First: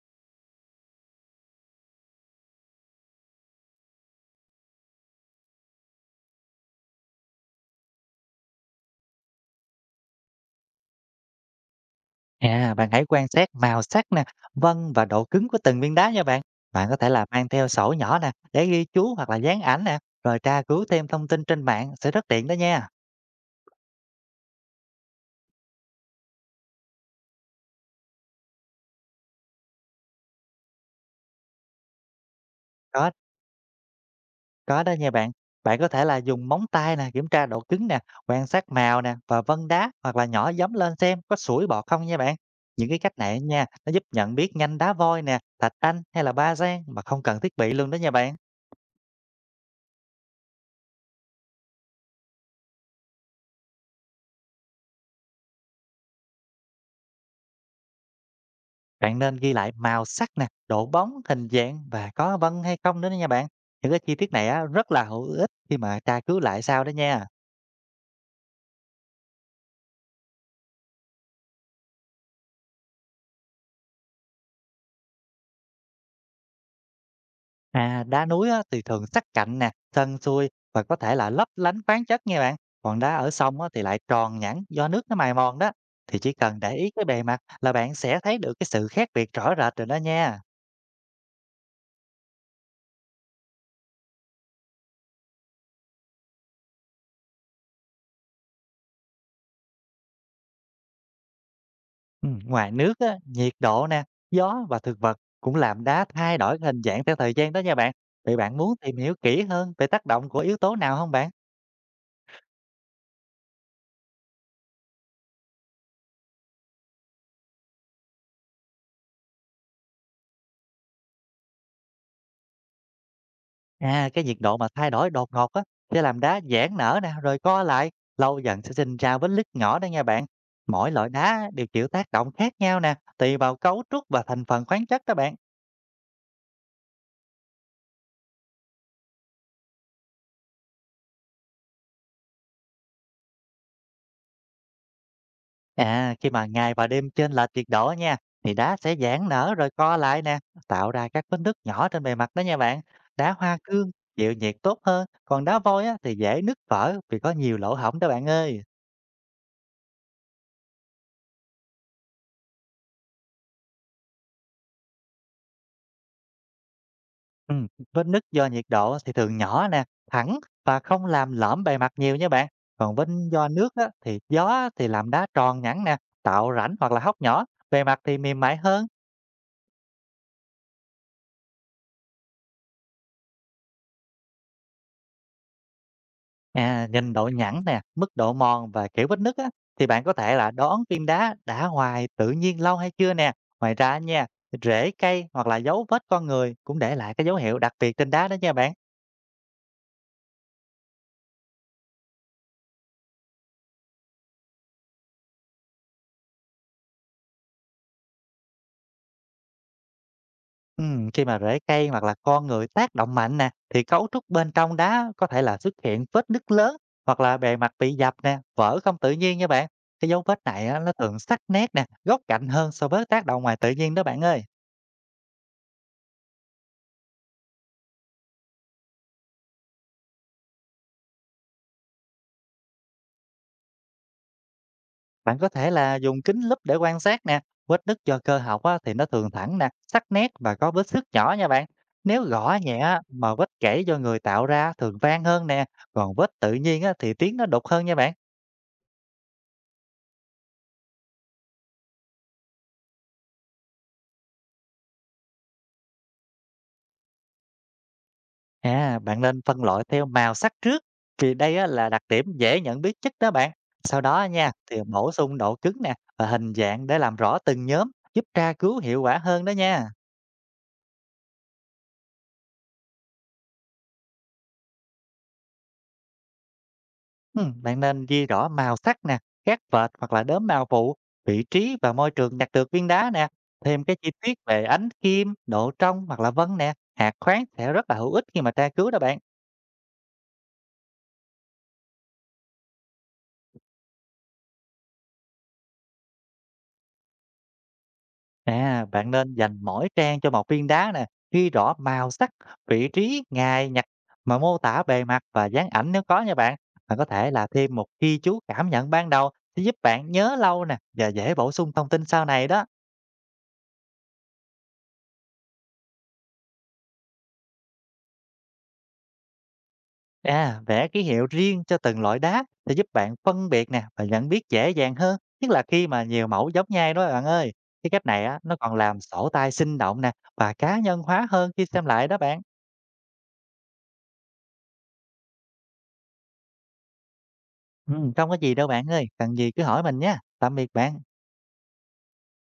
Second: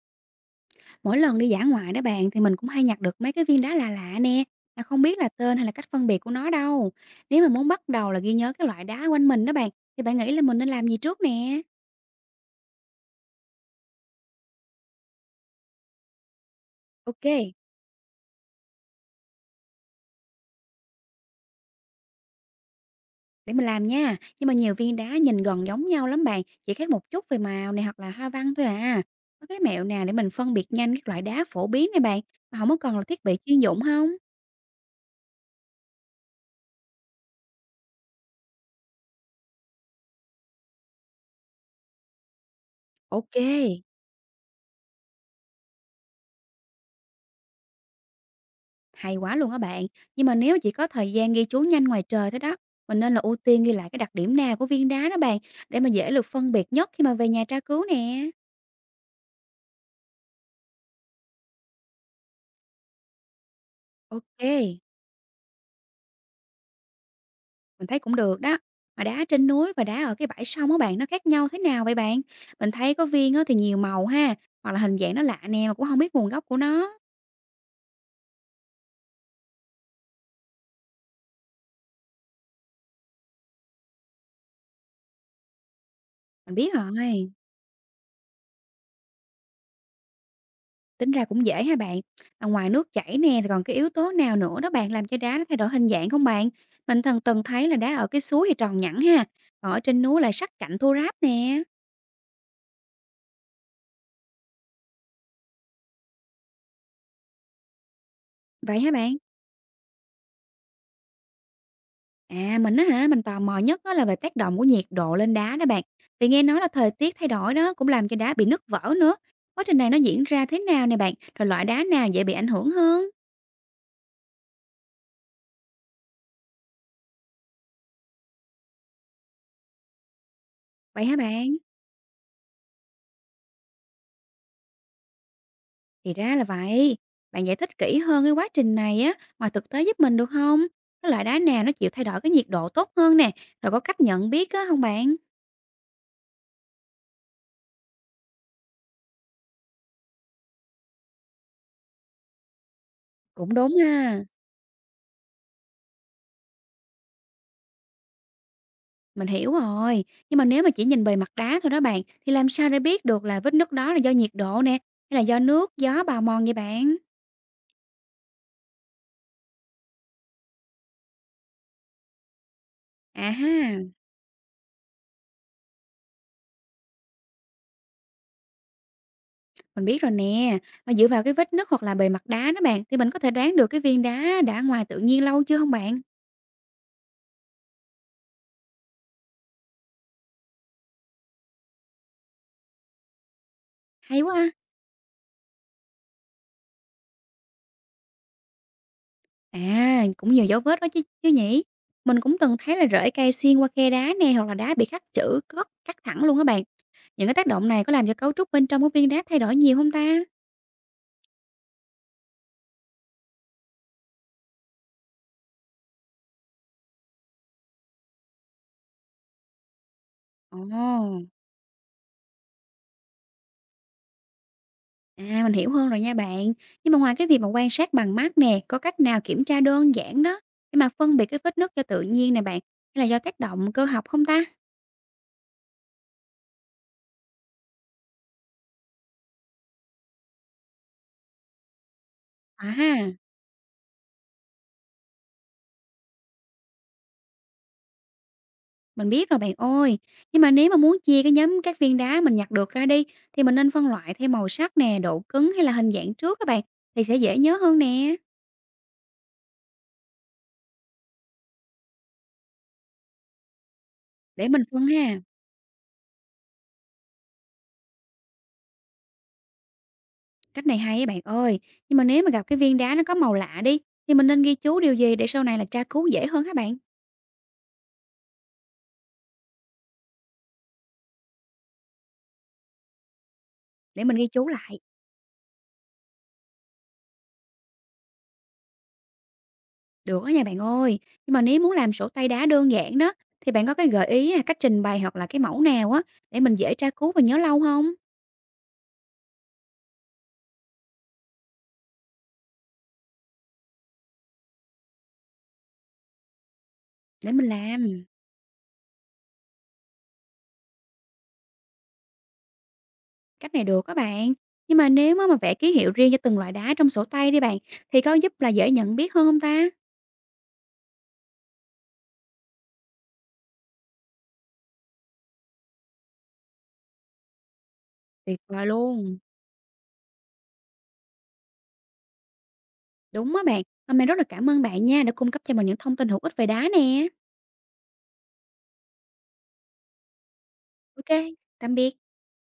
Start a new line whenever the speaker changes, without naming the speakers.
Mỗi lần đi dã ngoại đó bạn thì mình cũng hay nhặt được mấy cái viên đá lạ lạ nè, mà không biết là tên hay là cách phân biệt của nó đâu. Nếu mà muốn bắt đầu là ghi nhớ cái loại đá quanh mình đó bạn, thì bạn nghĩ là mình nên làm gì trước nè?
À, bạn hãy quan sát màu sắc nè, vân và độ cứng của từng viên đá nha bạn. Bạn có thể là
Ok,
mang theo sổ nhỏ nè để ghi chú hoặc là dán ảnh nè, rồi tra cứu thêm thông tin trên mạng sẽ rất tiện đó nha.
để mình làm nha. Nhưng mà nhiều viên đá nhìn gần giống nhau lắm bạn, chỉ khác một chút về màu này hoặc là hoa văn thôi à. Có cái mẹo nào để mình phân biệt nhanh các loại đá phổ biến này bạn, mà không có cần là
Có
thiết bị chuyên dụng không?
có đó nha bạn. Bạn có thể là dùng móng tay nè kiểm tra độ cứng nè, quan sát màu nè và vân đá hoặc là nhỏ giấm lên xem có sủi bọt không nha bạn. Những cái cách
Ok.
này nha, nó giúp nhận biết nhanh đá voi nè, thạch anh hay là ba giang mà không cần thiết bị luôn đó nha bạn.
Hay quá luôn á bạn. Nhưng mà nếu chỉ có thời gian ghi chú nhanh ngoài trời thôi đó, mình nên là ưu tiên ghi lại cái đặc điểm nào của viên đá đó bạn, để mà dễ được phân biệt nhất khi mà về nhà tra cứu nè.
Bạn nên ghi lại màu sắc nè, độ bóng, hình dạng và có vân hay không nữa đó nha bạn. Những cái chi tiết
Ok,
này á, rất là hữu ích khi mà tra cứu lại sau đó nha.
mình thấy cũng được đó. Mà đá trên núi và đá ở cái bãi sông á bạn, nó khác nhau thế nào vậy bạn? Mình thấy có viên á thì nhiều màu ha, hoặc là hình dạng nó lạ nè mà cũng không biết nguồn gốc của nó.
À, đá núi á, thì thường sắc cạnh nè, sân xuôi và có thể là lấp lánh khoáng chất nha bạn. Còn đá ở sông á, thì lại tròn nhẵn do nước nó mài mòn đó. Thì chỉ
Mình
cần
biết
để ý cái bề
rồi.
mặt là bạn sẽ thấy được cái sự khác biệt rõ rệt rồi đó nha.
Tính ra cũng dễ ha bạn. Mà ngoài nước chảy nè thì còn cái yếu tố nào nữa đó bạn làm cho đá nó thay đổi hình dạng không bạn? Mình thần từng thấy là đá ở cái suối thì tròn nhẵn ha, còn ở trên núi lại sắc cạnh thô ráp nè.
Ngoài nước á, nhiệt độ nè, gió và thực vật cũng làm đá thay đổi cái hình dạng theo thời gian đó nha bạn. Vậy bạn muốn
Vậy hả
tìm hiểu
bạn?
kỹ hơn về tác động của yếu tố nào không bạn?
À mình á hả, mình tò mò nhất á là về tác động của nhiệt độ lên đá đó bạn. Vì nghe nói là thời tiết thay đổi đó cũng làm cho đá bị nứt vỡ nữa. Quá trình này nó diễn ra thế nào nè bạn? Rồi loại đá nào dễ bị ảnh hưởng hơn?
À, cái nhiệt độ mà thay đổi đột ngột á, sẽ làm đá giãn nở nè, rồi co lại, lâu dần sẽ sinh ra vết nứt nhỏ đó nha bạn. Mỗi
Vậy
loại
hả
đá
bạn?
đều chịu tác động khác nhau nè, tùy vào cấu trúc và thành phần khoáng chất đó bạn.
Thì ra là vậy. Bạn giải thích kỹ hơn cái quá trình này á, ngoài thực tế giúp mình được không? Cái loại đá nào nó chịu thay đổi cái nhiệt độ tốt hơn nè, rồi có cách nhận biết á không bạn?
À, khi mà ngày và đêm chênh lệch nhiệt độ nha, thì đá sẽ giãn nở rồi co lại nè, tạo ra các vết nứt nhỏ trên bề mặt đó nha bạn. Đá
Cũng
hoa
đúng
cương
ha.
chịu nhiệt tốt hơn, còn đá vôi á, thì dễ nứt vỡ vì có nhiều lỗ hổng đó bạn ơi.
Mình hiểu rồi. Nhưng mà nếu mà chỉ nhìn bề mặt đá thôi đó bạn, thì làm sao để biết được là vết nứt đó là do nhiệt độ nè, hay là do nước, gió bào mòn vậy bạn?
Ừ, vết nứt do nhiệt độ thì thường nhỏ nè, thẳng và không làm lõm bề mặt nhiều nha bạn. Còn vết
À
do nước á,
ha,
thì gió thì làm đá tròn nhẵn nè, tạo rãnh hoặc là hốc nhỏ, bề mặt thì mềm mại hơn.
mình biết rồi nè. Mà dựa vào cái vết nứt hoặc là bề mặt đá đó bạn, thì mình có thể đoán được cái viên đá đã ngoài tự nhiên lâu chưa không bạn?
À, nhìn độ nhẵn nè, mức độ mòn và kiểu vết nứt á, thì bạn có thể là đoán viên đá đã hoài tự nhiên lâu hay chưa nè. Ngoài ra
Hay
nha,
quá ha.
rễ cây hoặc là dấu vết con người cũng để lại cái dấu hiệu đặc biệt trên đá đó nha bạn.
À, cũng nhiều dấu vết đó chứ chứ nhỉ? Mình cũng từng thấy là rễ cây xuyên qua khe đá nè, hoặc là đá bị khắc chữ, cắt cắt thẳng luôn các bạn. Những cái tác động này có làm cho cấu trúc bên trong của viên đá thay đổi nhiều không ta?
Khi mà rễ cây hoặc là con người tác động mạnh nè, thì cấu trúc bên trong đá có thể là xuất hiện vết nứt lớn hoặc là bề mặt bị dập nè, vỡ không tự nhiên nha bạn. Cái dấu vết này á, nó thường
Ồ,
sắc nét nè, góc cạnh hơn so với tác động ngoài tự nhiên đó bạn ơi.
à mình hiểu hơn rồi nha bạn. Nhưng mà ngoài cái việc mà quan sát bằng mắt nè, có cách nào kiểm tra đơn giản đó để mà phân biệt cái vết nứt cho tự nhiên nè bạn, hay là do tác động cơ học không ta?
Bạn có thể là dùng kính lúp để quan sát nè, vết nứt do cơ học á, thì nó thường thẳng nè, sắc nét và có vết xước nhỏ nha bạn. Nếu gõ
À
nhẹ á,
ha.
mà vết kẻ do người tạo ra thường vang hơn nè, còn vết tự nhiên á, thì tiếng nó đục hơn nha bạn.
Mình biết rồi bạn ơi, nhưng mà nếu mà muốn chia cái nhóm các viên đá mình nhặt được ra đi thì mình nên phân loại theo màu sắc nè, độ cứng hay là hình dạng trước các bạn thì sẽ dễ nhớ hơn nè.
À, bạn nên phân loại theo màu sắc trước, vì đây á, là đặc điểm dễ nhận biết nhất đó bạn. Sau đó
Để
nha,
mình
thì
phân
bổ
ha.
sung độ cứng nè và hình dạng để làm rõ từng nhóm, giúp tra cứu hiệu quả hơn đó nha.
Cách này hay á bạn ơi. Nhưng mà nếu mà gặp cái viên đá nó có màu lạ đi thì mình nên ghi chú điều gì để sau này là tra cứu dễ hơn các bạn?
Bạn nên ghi rõ màu sắc nè, các vệt hoặc là đốm màu phụ, vị trí và môi trường nhặt được viên đá nè. Thêm cái
Để
chi
mình ghi
tiết
chú
về
lại.
ánh kim, độ trong hoặc là vân nè, hạt khoáng sẽ rất là hữu ích khi mà tra cứu đó bạn.
Được đó nha bạn ơi. Nhưng mà nếu muốn làm sổ tay đá đơn giản đó thì bạn có cái gợi ý là cách trình bày hoặc là cái mẫu nào á để mình dễ tra cứu và nhớ lâu không?
À, bạn nên dành mỗi trang cho một viên đá nè, ghi rõ màu sắc, vị trí, ngày, nhặt mà mô tả bề mặt và dáng ảnh nếu có nha bạn. Bạn có thể
Để
là
mình
thêm một
làm.
ghi chú cảm nhận ban đầu sẽ giúp bạn nhớ lâu nè và dễ bổ sung thông tin sau này đó.
Cách này được các bạn. Nhưng mà nếu á mà vẽ ký hiệu riêng cho từng loại đá trong sổ tay đi bạn, thì có giúp là dễ nhận biết hơn không ta?
À, vẽ ký hiệu riêng cho từng loại đá sẽ giúp bạn phân biệt nè và nhận biết dễ dàng hơn, nhất là khi mà nhiều mẫu giống nhau đó bạn ơi. Cái cách này á,
Tuyệt
nó
vời
còn làm
luôn.
sổ tay sinh động nè và cá nhân hóa hơn khi xem lại đó bạn.
Đúng á bạn. Hôm nay rất là cảm ơn bạn nha đã cung cấp cho mình những thông tin hữu ích về đá nè.
Ừ, không có gì đâu bạn ơi, cần gì cứ hỏi mình nha. Tạm biệt bạn.
Ok, tạm biệt.